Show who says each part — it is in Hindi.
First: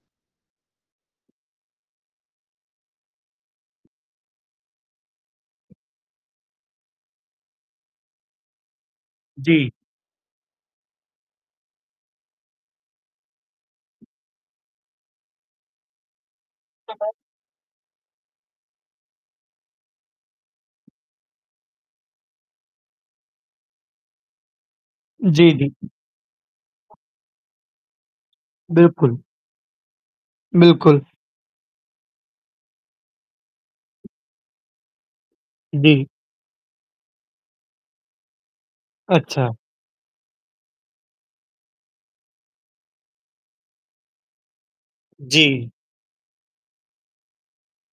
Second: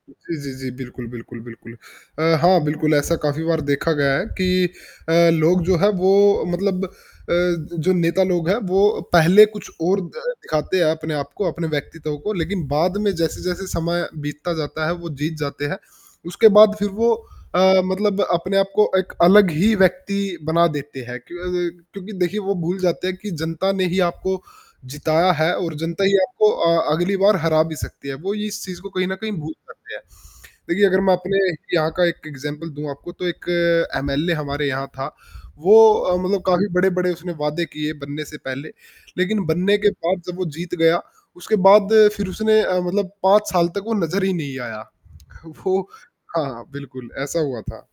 Speaker 1: जी, जी, जी। बिल्कुल, बिल्कुल, बिल्कुल, अ, हाँ, बिल्कुल ऐसा काफ़ी बार देखा गया है कि अ, लोग जो हैं वो मतलब अ, जो नेता लोग हैं वो पहले कुछ
Speaker 2: जी।
Speaker 1: और द दिखाते हैं अपने आपको, अपने व्यक्तित्व को लेक़िन बाद में जैसे-जैसे समय बीतता जाता है, वो जीत जाते हैं। उसके बाद फ़िर वो
Speaker 2: [unintelligible]
Speaker 1: अ, मतलब अपने आपको एक अलग ही व्यक्ति बना देते हैं। क्यों अ, क्योंकि देखिए वो भूल जाते हैं कि जनता ने ही आपको जिताया है
Speaker 2: जी,
Speaker 1: और
Speaker 2: जी।
Speaker 1: जनता ही आपको अ, अगली बार हरा भी सकती है। वो इस चीज़ को कहीं न
Speaker 2: बिल्कुल।
Speaker 1: कहीं भूल जाते हैं, देखिए अगर
Speaker 2: बिल्कुल।
Speaker 1: मैं अपने यहाँ का एक एग्ज़ाम्पल दूँ आपको तो एक एमएलए हमारे यहाँ था। वो
Speaker 2: जी।
Speaker 1: अ, मतलब काफ़ी बड़े-बड़े उसने वादे किए बनने से पहले। लेक़िन
Speaker 2: अच्छा।
Speaker 1: बनने के बाद जब वो जीत गया, उसके बाद फ़िर उसने अ, मतलब 5 साल तक वो नज़र ही नहीं आया।
Speaker 2: जी।
Speaker 1: वो हाँ, बिल्कुल ऐसा हुआ था।